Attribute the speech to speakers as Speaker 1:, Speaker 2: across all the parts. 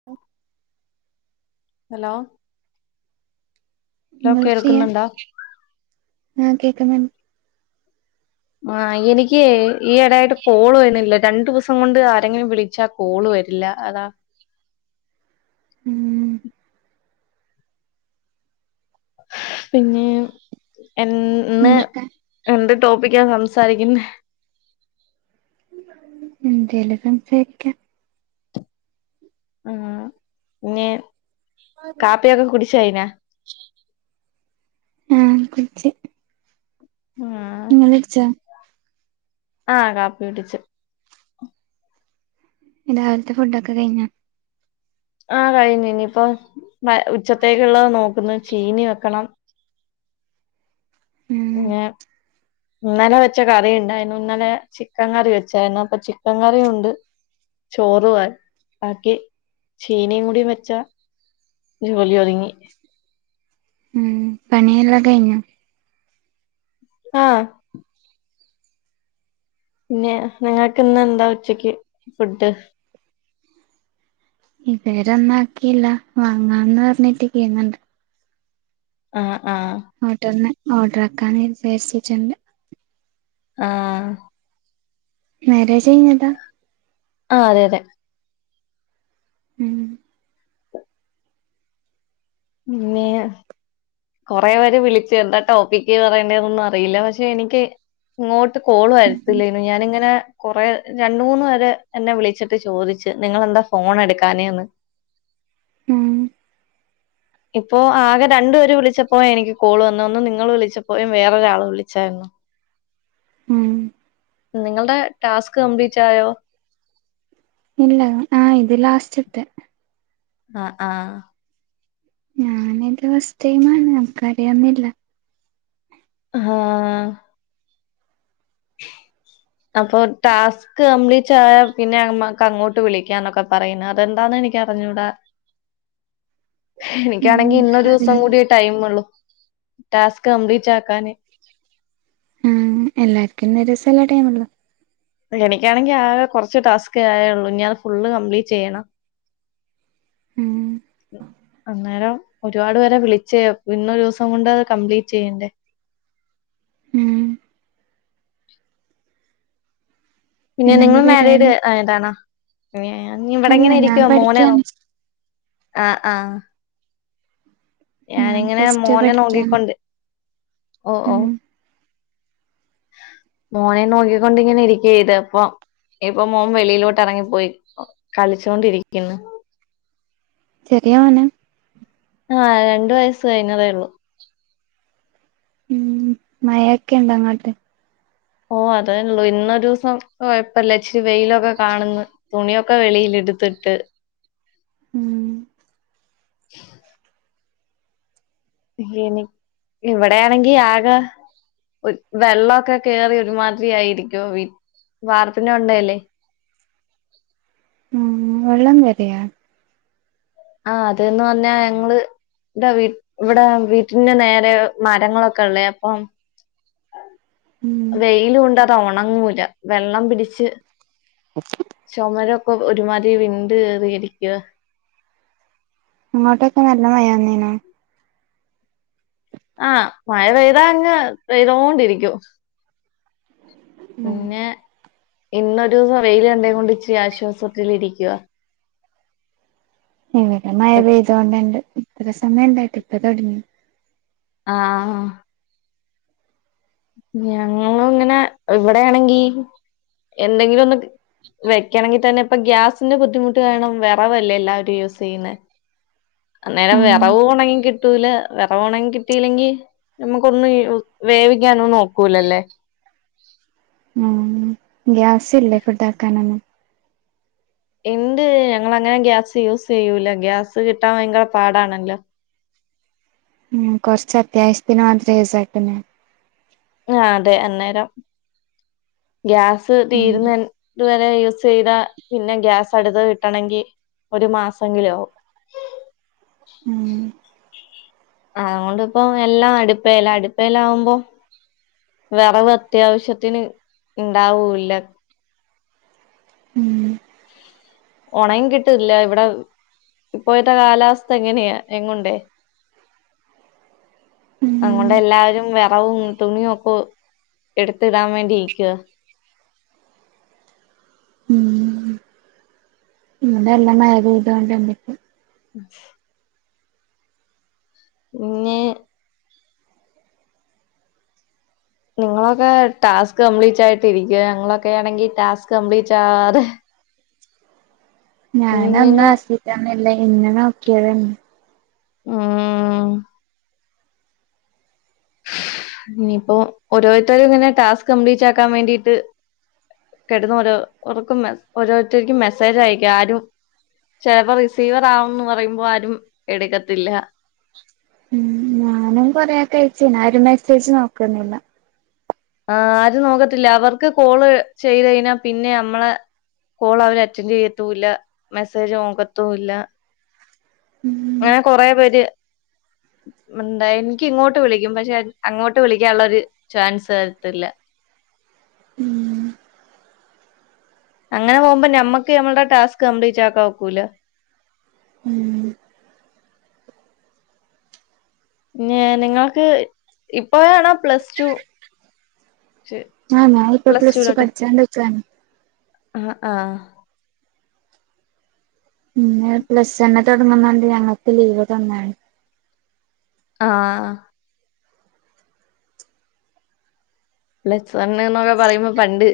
Speaker 1: [inaudible]
Speaker 2: Hello hello കേൾക്കുന്നുണ്ടോ
Speaker 1: [unintelligible] ആ കേക്കുന്നുണ്ട്
Speaker 2: ആ എനിക്ക് ഈ ഇടായിട്ട് കോള് വരണില്ല രണ്ടു ദിവസം കൊണ്ട് ആരെങ്കിലും വിളിച്ചാൽ- കോള് വരില്ല അതാ-
Speaker 1: [inaudible]
Speaker 2: പിന്നെ എന്ന്
Speaker 1: എന്തൊക്കെ
Speaker 2: എന്ത് ടോപ്പിക്ക സംസാരിക്കുന്നെ
Speaker 1: എന്തെലും സംസാരിക്കാം
Speaker 2: ഉം പിന്നെ കാപ്പിയൊക്കെ കുടിച്ചു കഴിഞ്ഞോ
Speaker 1: ആഹ് കുടിച്ച്
Speaker 2: ആഹ്
Speaker 1: നിങ്ങള് കുടിച്ചോ
Speaker 2: ആഹ് കാപ്പി കുടിച്ചു
Speaker 1: രാവിലത്തെ ഫുഡൊക്കെ കഴിഞ്ഞോ
Speaker 2: ആഹ് കഴിഞ്ഞ് ഇനിയിപ്പൊ ഉച്ചത്തേക്കുള്ള നോക്കുന്നു ചീനി വെക്കണം
Speaker 1: ഉം
Speaker 2: പിന്നെ ഇന്നലെ വെച്ച കറി ഇണ്ടായിന്നു ഇന്നലെ ചിക്കൻ കറി വെച്ചായിരുന്നു അപ്പൊ ചിക്കൻ കറിയുണ്ട് ചോറും ആയി ബാക്കി ചീനി കൂടി വെച്ചാ - ജോലിയൊതുങ്ങി
Speaker 1: ഉം പണിയെല്ലാം കഴിഞ്ഞോ
Speaker 2: ആഹ് പിന്നെ നിങ്ങക്ക് ഇന്ന് എന്താ ഉച്ചക്ക് ഫുഡ്
Speaker 1: ഇതുവരെ ഒന്നും ആക്കിയില്ല വാങ്ങാന്ന് പറഞ്ഞിട്ട് [unintelligible]
Speaker 2: ആഹ് ആഹ്
Speaker 1: ഹോട്ടലന് ഓർഡർ ആക്കാൻ വിചാരിച്ചിട്ടുണ്ട് [unintelligible]
Speaker 2: ആഹ്
Speaker 1: മാരേജ് കഴിഞ്ഞതാ
Speaker 2: ആഹ് അതെ അതെ
Speaker 1: ഉം
Speaker 2: മന്ന [unintelligible] കൊറെ പേര് വിളിച്ച് എന്താ ടോപ്പിക്ക് പറയേണ്ടതൊന്നും അറിയില്ല പക്ഷെ എനിക്ക്- ഇങ്ങോട്ട് കോള് വരത്തില്ലാരുന്നു ഞാനിങ്ങനെ കൊറെ രണ്ട് മൂന്ന് പേര് എന്നെ വിളിച്ച- വിളിച്ചിട്ട് ചോദിച്ചു നിങ്ങളെന്താ ഫോൺ എടുക്കാഞ്ഞെന്ന്
Speaker 1: ഉം
Speaker 2: ഇപ്പോ ആകെ രണ്ടു പേര് വിളിച്ചപ്പോയ എനിക്ക് കോള് വന്നത് ഒന്ന് നിങ്ങള് വിളിച്ചപ്പോ വേറൊരാള് വിളിച്ചായിരുന്നു
Speaker 1: ഉം
Speaker 2: നിങ്ങളുടെ ടാസ്ക് കംപ്ലീറ്റ് ആയോ
Speaker 1: ഇല്ല ആഹ് ഇത് ലാസ്റ്റില്ലത്തെ
Speaker 2: ആഹ് ആഹ്
Speaker 1: ഞാനിത് ഫസ്റ്റ് ടൈമന്നാ നമുക്ക് അറിയുന്നില്ല
Speaker 2: ഹാ അപ്പൊ ടാസ് ക്ക് കംപ്ലീറ്റ് ആയാ പിന്നെ അമ്മക്ക് അങ്ങോട്ട് വിളിക്കാന്നൊക്കെ പറയുന്നു അതെന്താന്ന് എനിക്ക് അറിഞ്ഞൂടാ
Speaker 1: ഉം
Speaker 2: എനിക്കാണെങ്കി
Speaker 1: കറി
Speaker 2: ഇന്നൊരൂസം കൂടിയേ ടൈമ് ഉള്ളു ടാസ്ക് കംപ്ലീറ്റാകാന്
Speaker 1: ആഹ് എല്ലാർക്കും ഇന്നോരുസല്ലേ ടൈം ഒള്ളു
Speaker 2: എനിക്കാണെങ്കി ആകെ കൊറച്ച് ടാസ്കേ ആയൊള്ളൂ ഇനി അത് ഫുള്ള് കംപ്ലീറ്റ് ചെയ്യണം
Speaker 1: ഉം
Speaker 2: അന്നേരം ഒരുപാട് പേരെ വിളിച്ചേ ഇന്നൊരു ദിവസം കൊണ്ട് അത് കംപ്ലീറ്റ് ചെയ്യണ്ടേ
Speaker 1: ഉം
Speaker 2: പിന്നെ
Speaker 1: പിന്നെന്താ
Speaker 2: നിങ്ങള് മാരീഡ്
Speaker 1: പരിപാടി
Speaker 2: ആയതാണോ ഞാൻ ഇവിട
Speaker 1: അല്ല
Speaker 2: ഇങ്ങനെ
Speaker 1: ഞാൻ
Speaker 2: ഇരിക്കുവാ മോനെ നോ
Speaker 1: പഠിക്കാണ്
Speaker 2: ആഹ് ആഹ്
Speaker 1: ഞാൻ
Speaker 2: ഞാനിങ്ങനെ
Speaker 1: പ്ലസ് ടു
Speaker 2: മോനെ
Speaker 1: പഠിക്കാണ്
Speaker 2: നോക്കിക്കൊണ്ട് ഓഹ്
Speaker 1: ഉം
Speaker 2: ഓഹ് മോനെ നോക്കി ക്കൊണ്ട് ഇങ്ങനെ ഇരിക്കാ ഇത് അപ്പൊ ഇപ്പം മോൻ വെളിയിലോട്ട് എറങ്ങി പോയി കളിച്ചൊണ്ടിരിക്ക്ന്ന്
Speaker 1: ചെറിയ മോനാ
Speaker 2: ആഹ് രണ്ടു വയസ്സ് കഴിഞ്ഞതേ ഉള്ളൂ
Speaker 1: ഉം മഴയെക്കെ ഇണ്ടോ അങ്ങോട്ട്
Speaker 2: ഓഹ് അതെ ഉള്ളൂ ഇന്നൊരൂസം കൊയപ്പല്ല ഇച്ചിരി വെയിലൊക്കെ കാണുന്ന് തുണിയൊക്കെ വെളീല് എടുത്ത് ഇട്ട്
Speaker 1: ഉം ! ! ! ! !
Speaker 2: എനി ഇവിടേണെങ്കി ആക ഒര് വെള്ളവൊക്കെ കേറി ഒരുമാതിരി ആയിരിക്കുവ വീ വാർപ്പിന്റെ മണ്ട ഇല്ലേ
Speaker 1: ഉം വെള്ളം കേറിയ
Speaker 2: ആഹ് അത് ന്ന പറഞ്ഞാ ഞങ്ങള് ഇതാ വീട്ട് ഇവ്ടെ വീട്ടിന്റെ നേരെ മരങ്ങളൊക്കെ ഉള്ളേ അപ്പോം
Speaker 1: ഉം
Speaker 2: വെയ്ല് കൊണ്ട അത് ഒണങ്ങൂല വെള്ളം പിടിച്ച് ! ! ! ! ! ! ചൊമരൊക്കെ ഒരുമാതിരി വിണ്ട് കീറിയിരിക്കുവാ
Speaker 1: അങ്ങോട്ടൊക്കെ നല്ല മഴ ആന്നീനൊ
Speaker 2: ആഹ് മഴ പെയ്താ അങ്ങ് പെയ്തോണ്ടിരിക്കും
Speaker 1: ഉം
Speaker 2: പിന്നെ ഇന്നൊരൂസം വെയില് കണ്ടേ കൊണ്ട് ഇച്ചിരി ആശ്വാസത്തില് ഇരിക്കുവാ
Speaker 1: ഇവ്ടെ മഴ പെയ്തോണ്ടാണ്ട് ഇത്ര സമയം ഇണ്ടായിട്ട് ഇപ്പ തൊടങ്ങി
Speaker 2: ആഹ് ഞങ്ങളിങ്ങനെ ഇവ്ടെ ആണെങ്കി എന്തെങ്കിലും ഒന്ന് വെക്കണെങ്കി തന്നെ ഇപ്പൊ ഗ്യാസിന്റെ ബുദ്ധിമുട്ട് കാരണം വെറവല്ലേ എല്ലാരും യൂസ് ചെയ്യുന്നേ അന്നേരം
Speaker 1: ഉം
Speaker 2: വെറവും ഒണങ്ങി കി ട്ടൂല വെറവ് ഒണങ്ങി കിട്ടീലങ്കി നമുക്ക് ഒന്നും ഈ വേവിക്കാനൊന്നും ഒക്കൂലല്ലേ
Speaker 1: ഉം ഗ്യാസില്ലേ ഫുഡ് ആക്കാനൊന്നും
Speaker 2: ഇണ്ട് ഞങ്ങള് അങ്ങനെ ഗ്യാസ് യൂസ് ചെയ്യൂല ഗ്യാസ് കിട്ടാൻ ഭയങ്കര പാടാണല്ലോ
Speaker 1: ഉം കൊറച്ച് അത്യാവശ്യത്തിന് മാത്രം യൂസാക്കുന്നു
Speaker 2: ആഹ് അതെ അന്നേരം ഗ്യാസ്
Speaker 1: ഉം
Speaker 2: തീരുന്ന അൻ [unintelligible] [unintelligible] യൂസെയ്താ പിന്നെ ഗ്യാസ് അടുത്തത് കിട്ടണങ്കി ഒരു മാസൊങ്കിലും ആവും
Speaker 1: ഉം
Speaker 2: ആഹ് അതുകൊണ്ട് ഇപ്പോം എല്ലാം അടുപ്പേല അടുപ്പേല് ആവുമ്പോ വെറവ് അത്യാവശ്യത്തിന് ഇണ്ടാവൂല്ല
Speaker 1: ഉം
Speaker 2: ഒണങ്ങി കിട്ട്ല്ല ഇവടെ ഇപ്പോയത്തെ കാലാവസ്ഥ എങ്ങനെയാ എങ്ങുണ്ടേ അതും
Speaker 1: ഉം
Speaker 2: കൊണ്ട് എല്ലാവരും വെറവും തുണിയും ഒക്കൊ എടുത്തിടാൻ വേണ്ടി യിക്കുവാ
Speaker 1: ഉം ഇവ്ടെ നല്ല മഴ പെയ്ത് കാണ്ട് [unintelligible] ! ! ! ! ! ! ! !
Speaker 2: ന്ന് നിങ്ങളൊക്കെ ടാസ്ക് കംപ്ലീറ്റ് ആയിട്ടിരിക്കുവ ഞങ്ങളൊക്കെ ആണെങ്കി ടാസ്ക് കംപ്ലീറ്റ് ആവാതെ ഇങ്ങനെ
Speaker 1: ഞാനന്ന് [unintelligible] ഇന്ന് നോക്കിയതന്നെ
Speaker 2: ആഹ് ഇനിയിപ്പോ ഓരോരുത്തരും ഇങ്ങനെ ടാസ്ക് കംപ്ലീറ്റ് ആക്കാൻ വേണ്ടീട്ട് കിടന്ന് ഓരോ ർക്കും മെസ് ഓരോരുത്തര്ക്കും മെസ്സേജ് അയക്ക ആരും ചെലപ്പോ റിസീവർ ആകുംന്ന് പറയുമ്പോ ആരും എടുക്കത്തില്ല
Speaker 1: ഉം ഞാനും കൊറേ ആക്ക് അയച്ച് നാരും മെസ്സേജ് നോക്കുന്നില്ല
Speaker 2: ആഹ് ആരും നോക്കത്തില്ല. അവർക്ക് കോള് ചെയ്ത് കഴിഞ്ഞാ പിന്നെ നമ്മളെ കോൾ അവര് അറ്റൻഡ് ചെയ്യത്തൂല്ല മെസ്സേജ് നോക്കത്തൂല്ല
Speaker 1: ഉം
Speaker 2: ഇങ്ങനെ കൊറെ പേര് മുണ്ട് എനിക്ക് ഇങ്ങോട്ട് വിളിക്കും പക്ഷെ അങ്ങോട്ട് വിളിക്കാനുള്ളരു ചാൻസ് തരത്തില്ല.
Speaker 1: ഉം
Speaker 2: അങ്ങനെ പോകുമ്പം ഞമ്മക്ക് ഞമ്മൾടെ ടാസ്ക് കമ്പ്ലീറ്റ് ആക്കാൻ ഒക്കൂല.
Speaker 1: ഉം
Speaker 2: ന്നേ നിങ്ങൾക്ക് ഇപ്പോഴാണോ പ്ലസ് ടു
Speaker 1: ആഹ് ഞാ ഇപ്പൊ
Speaker 2: പ്ലസ്
Speaker 1: പ്ലസ്ടു
Speaker 2: ടുലോട്ട്
Speaker 1: പഠിച്ചോണ്ട് ക്കാണ്.
Speaker 2: ആഹ് ആഹ്
Speaker 1: ഇന്ന് പ്ലസ് വൺ തൊടങ്ങുന്നോണ്ട് ഞങ്ങൾക്ക് ലീവ് തന്നതാണ്.
Speaker 2: ആഹ് പ്ലസ് വണ്ണ് ന്നൊക്കെ പറയുമ്പം പണ്ട്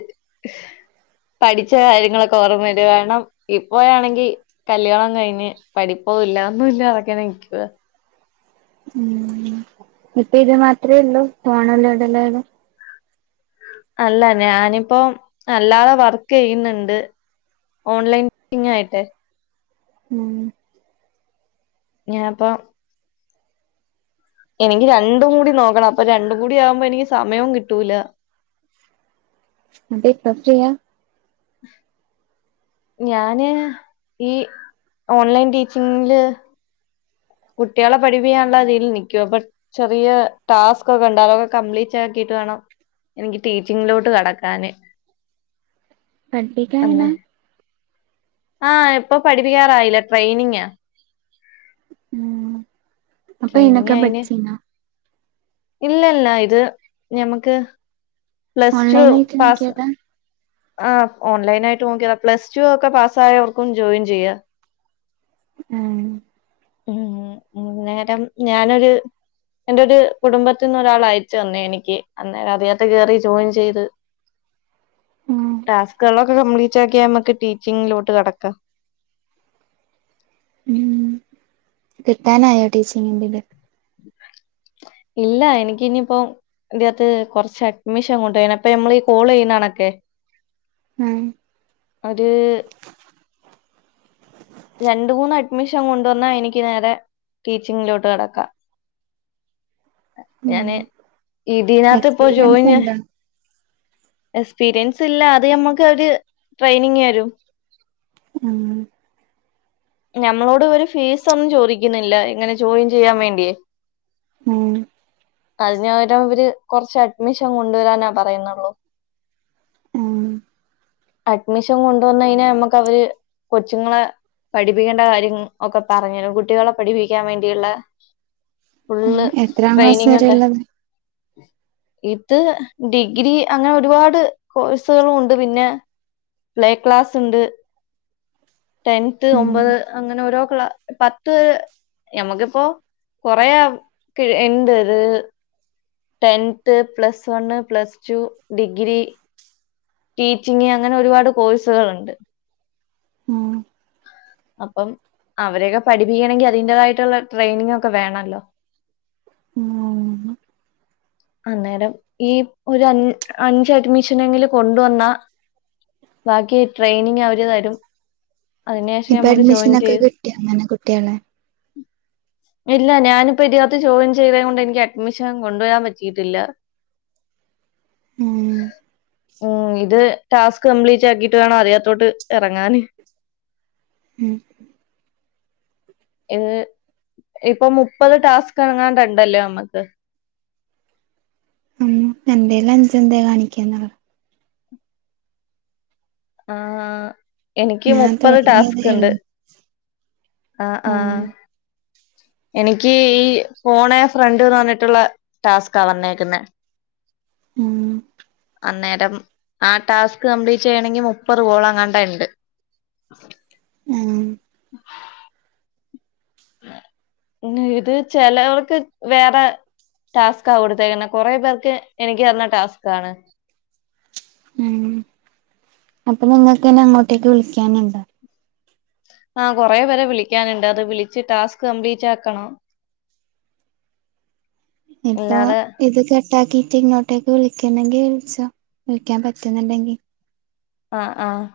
Speaker 2: പഠിച്ച കാര്യങ്ങളൊക്കെ ഓർമ്മ വരു കാരണം ഇപ്പോയാണെങ്കി കല്യാണം കഴിഞ്ഞ് പഠിപ്പൂല്ല ഒന്നൂല്ലാ തെങ്ങനെ നിക്കുവാ.
Speaker 1: ഉം ഇപ്പൊ ഇജ്ജ് മാത്രേ ഇള്ളൂ തോണല്ല ഇടല്ലേന്
Speaker 2: അല്ല ഞാനിപ്പോം അല്ലാതെ വർക്കെയ്യുന്നുണ്ട്. ഓൺലൈനിങ്ങായിട്ടേ.
Speaker 1: ഉം
Speaker 2: ഞാ പ്പം എനിക്ക് രണ്ടും കൂടി നോക്കണം അപ്പൊ രണ്ടും കൂടി ആവുമ്പോ എനിക്ക് സമയവും കിട്ടൂല.
Speaker 1: എന്നിട്ട് ഇപ്പം ചെയ്യാ
Speaker 2: [inaudible] ഞാന് ഈ ഓണ്ലൈൻ ടീച്ചിങ്ങില് കുട്ടികളെ പഠിപ്പിക്കാനുള്ളതിൽ നിൽക്കുവാ അപ്പ ചെറിയ ടാസ്ക് ഒക്കെ ണ്ട് അതൊക്കെ കംപ്ലീറ്റ് ആക്കിട്ട് വേണം എനിക്ക് ടീച്ചിങ്ങിലോട്ട് കടക്കാന്.
Speaker 1: [unintelligible]
Speaker 2: അന്നെ
Speaker 1: എങ്ങനാ
Speaker 2: ആഹ് ഇപ്പൊ പഠിപ്പിക്കാറായില്ല ട്രെയിനിങാ.
Speaker 1: ആഹ് അപ്പൊ എയ്നൊക്കെ പഠിച്ചിനാ.
Speaker 2: ഇല്ല ല്ല ഇത് ഞമ്മക്ക് പ്ലസ് ടു
Speaker 1: ഓൺലൈനായിട്ട്
Speaker 2: പാസ്
Speaker 1: നോക്കിയതാ
Speaker 2: ആഹ് ഓൺലൈനായിട്ട് നോക്കിയതാ. പ്ലസ് ടു ഒക്കെ പാസ് ആയവർക്കും ജോയിൻ ചെയ്യാ.
Speaker 1: ഏഹ്
Speaker 2: ഉം അന്നേരം ഞാനൊര് എന്റെ ഒരു കുടുംബത്തിൽ നിന്ന് ഒരാൾ അയച്ചു തന്നെയാ എനിക്ക് അന്നേരം അതിനകത്ത് കയറി ജോയിൻ ചെയ്ത്.
Speaker 1: ആഹ്
Speaker 2: ടാസ്കുകളൊക്കെ കംപ്ലീറ്റ് ആക്കിയാ നമ്മക്ക് ടീച്ചിങ്ങിലോട്ട് കടക്കാം.
Speaker 1: ഉം. കിട്ടാനായോ ടീച്ചിങ്ങിന്റെ ഇത്? [inaudible]
Speaker 2: ഇല്ല എനിക്ക ഇനിയിപ്പോ ഇതിനകത്ത് കുറച്ച് അഡ്മിഷൻ കൊണ്ട് അപ്പൊ നമ്മൾ ഈ കോൾ ചെയ്യുന്നാണൊക്കെ.
Speaker 1: ഉം
Speaker 2: അത് രണ്ട് മൂന്ന് അഡ്മിഷൻ കൊണ്ടുവന്നാൽ എനിക്ക് നേരെ ടീച്ചിങ്ങിലോട്ട് കടക്കാം.
Speaker 1: ഉം
Speaker 2: ഞാന് ഇതിനകത്ത് ഇപ്പോ
Speaker 1: എക്സ്പീരിയൻസ്
Speaker 2: ജോയിൻ
Speaker 1: എന്താ
Speaker 2: എക്സ്പീരിയൻസ് ഇല്ല അത് നമ്മക്ക് ഒരു ട്രെയിനിങ് തരും
Speaker 1: ഉം
Speaker 2: ഞമ്മളോട് ഒരു ഫീസൊന്നും ചോദിക്കുന്നില്ല ഇങ്ങനെ ജോയിൻ ചെയ്യാൻ വേണ്ടിയേ
Speaker 1: ഉം
Speaker 2: അതിന് പകരം അവര് കുറച്ച് അഡ്മിഷൻ കൊണ്ടുവരാനാ പറയുന്നുള്ളൂ
Speaker 1: ഉം
Speaker 2: അഡ്മിഷൻ കൊണ്ടുവന്ന് കഴിഞ്ഞാ നമ്മുക്ക് അവര് കൊച്ച്ങ്ങളെ പഠിപ്പിക്കേണ്ട കാര്യം ഒക്കെ പറഞ്ഞരും കുട്ടികളെ പഠിപ്പിക്കാൻ വേണ്ടിയുള്ള
Speaker 1: ഉം
Speaker 2: ഫുള്ള്
Speaker 1: എത്രാം ക്ലാസ്
Speaker 2: ട്രെയിനിങ്ണ്ട്
Speaker 1: വരെള്ളത്
Speaker 2: ഇത് ഡിഗ്രി അങ്ങനെ ഒരുപാട് കോഴ്സുകളും ഉണ്ട് പിന്നെ പ്ലേക്ലാസ് ഉണ്ട് ടെൻത്
Speaker 1: ഉം
Speaker 2: ഒമ്പത് അങ്ങനെ ഓരോ ക്ലാ പത്ത് നമ്മുക്കിപ്പോ കൊറേ കിഴ് ഇണ്ട് അത് tenth plus one plus two degree teaching അങ്ങനെ ഒരുപാട് കോഴ്സുകളുണ്ട്
Speaker 1: ഉം
Speaker 2: അപ്പം അവരൊക്കെ പഠിപ്പിക്കണെങ്കിൽ അതിന്റേതായിട്ടുള്ള ട്രെയിനിങ് ഒക്കെ വേണല്ലോ
Speaker 1: ഉം
Speaker 2: അന്നേരം ഈ ഒരു അഞ്ച് അഞ്ച് അഡ്മിഷനങ്കിലും കൊണ്ടുവന്ന ബാക്കി ട്രെയിനിങ് അവര് തരും അയിന് ശേഷം
Speaker 1: ഇപ്പൊ
Speaker 2: ഞമ്മക്ക് ജോയിൻ
Speaker 1: അഡ്മിഷനൊക്കെ
Speaker 2: ചെയ്ത്
Speaker 1: കിട്ടിയോ അങ്ങനെ കുട്ട്യാളെ
Speaker 2: ഇല്ല ഞാനിപ്പോ ഇതിനകത്ത് ജോയിൻ ചെയ്തേ ങ്കൊണ്ട് എനിക്ക് അഡ്മിഷൻ അങ്ങ് കൊണ്ടുവരാൻ പറ്റ് റ്റിയിട്ടില്ല
Speaker 1: ഉം
Speaker 2: ഉം ഇത് ടാസ്ക് കംപ്ലീറ്റ് ആക്കിട്ട് വേണം അതിനത്തോട്ട് ഇറങ്ങാന്
Speaker 1: ഉം
Speaker 2: ഇന്ന് ഇപ്പൊ മുപ്പത് ടാസ്ക് എങ്ങാണ്ട് ഇണ്ടല്ലേ നമ്മുക്ക്
Speaker 1: എന്റേലഞ്ച് ന്തേ കാണിക്കുന്നുള്ളൂ
Speaker 2: ആഹ് എനിക്ക്
Speaker 1: ഞാൻ
Speaker 2: മുപ്പത്
Speaker 1: തൊടങ്ങിയതേ
Speaker 2: ടാസ്ക് ഉണ്ട്
Speaker 1: ഒള്ളു
Speaker 2: ആഹ്
Speaker 1: ഉം
Speaker 2: ആഹ് എനിക്ക് ഈ ഫോണ് ഫ്രണ്ട്ന്ന് പറഞ്ഞിട്ടുള്ള ടാസ്കാ വന്നേക്കുന്നെ
Speaker 1: ഉം
Speaker 2: അന്നേരം ആ ടാസ്ക് കംപ്ലീറ്റ് ചെയ്യണങ്കി മുപ്പത് കോൾ എങ്ങാണ്ട ഇണ്ട്
Speaker 1: ഉം
Speaker 2: ന്നെ ഇത് ചിലവർക്ക് വേറെ ടാസ്കാ കൊടുത്തേക്കുന്നെ കുറെ പേർക്ക് എനിക്ക് തന്ന ടാസ്ക്കാണ്
Speaker 1: ഉം അപ്പൊ നിങ്ങൾക്ക്ന്നെ അങ്ങോട്ടേക്ക് വിളിക്കാനുണ്ടോ
Speaker 2: ആഹ് കൊറെ പേരെ വിളിക്കാനുണ്ട് അത് വിളിച്ച് ടാസ്ക് കംപ്ലീറ്റ് ആക്കണം.
Speaker 1: ഇപ്പൊ
Speaker 2: ഇല്ലാതെ
Speaker 1: ഇത് കട്ടാക്കിയിട്ട് ഇങ്ങോ ട്ടേക്ക് വിളിക്കുന്നെങ്കിൽ വിളിച്ചോ വിളിക്കാൻ പറ്റുന്നുണ്ടെങ്കി
Speaker 2: ആഹ് ആഹ്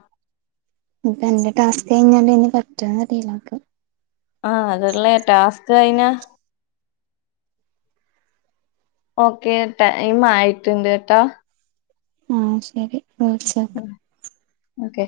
Speaker 1: ഇൻപ്പൊ എന്റെ ടാസ്ക് കഴിഞ്ഞണ്ട് ഇനി പറ്റോ ന്നറിയില്ല ക്ക്‌
Speaker 2: ആഹ് അതുള്ളേ ടാസ്ക് കഴിഞ്ഞാ ഓക്കെ ടൈം ആയിട്ടുണ്ട് ട്ടാ
Speaker 1: ആഹ് ശരി ഓക്കെ
Speaker 2: ഓക്കെ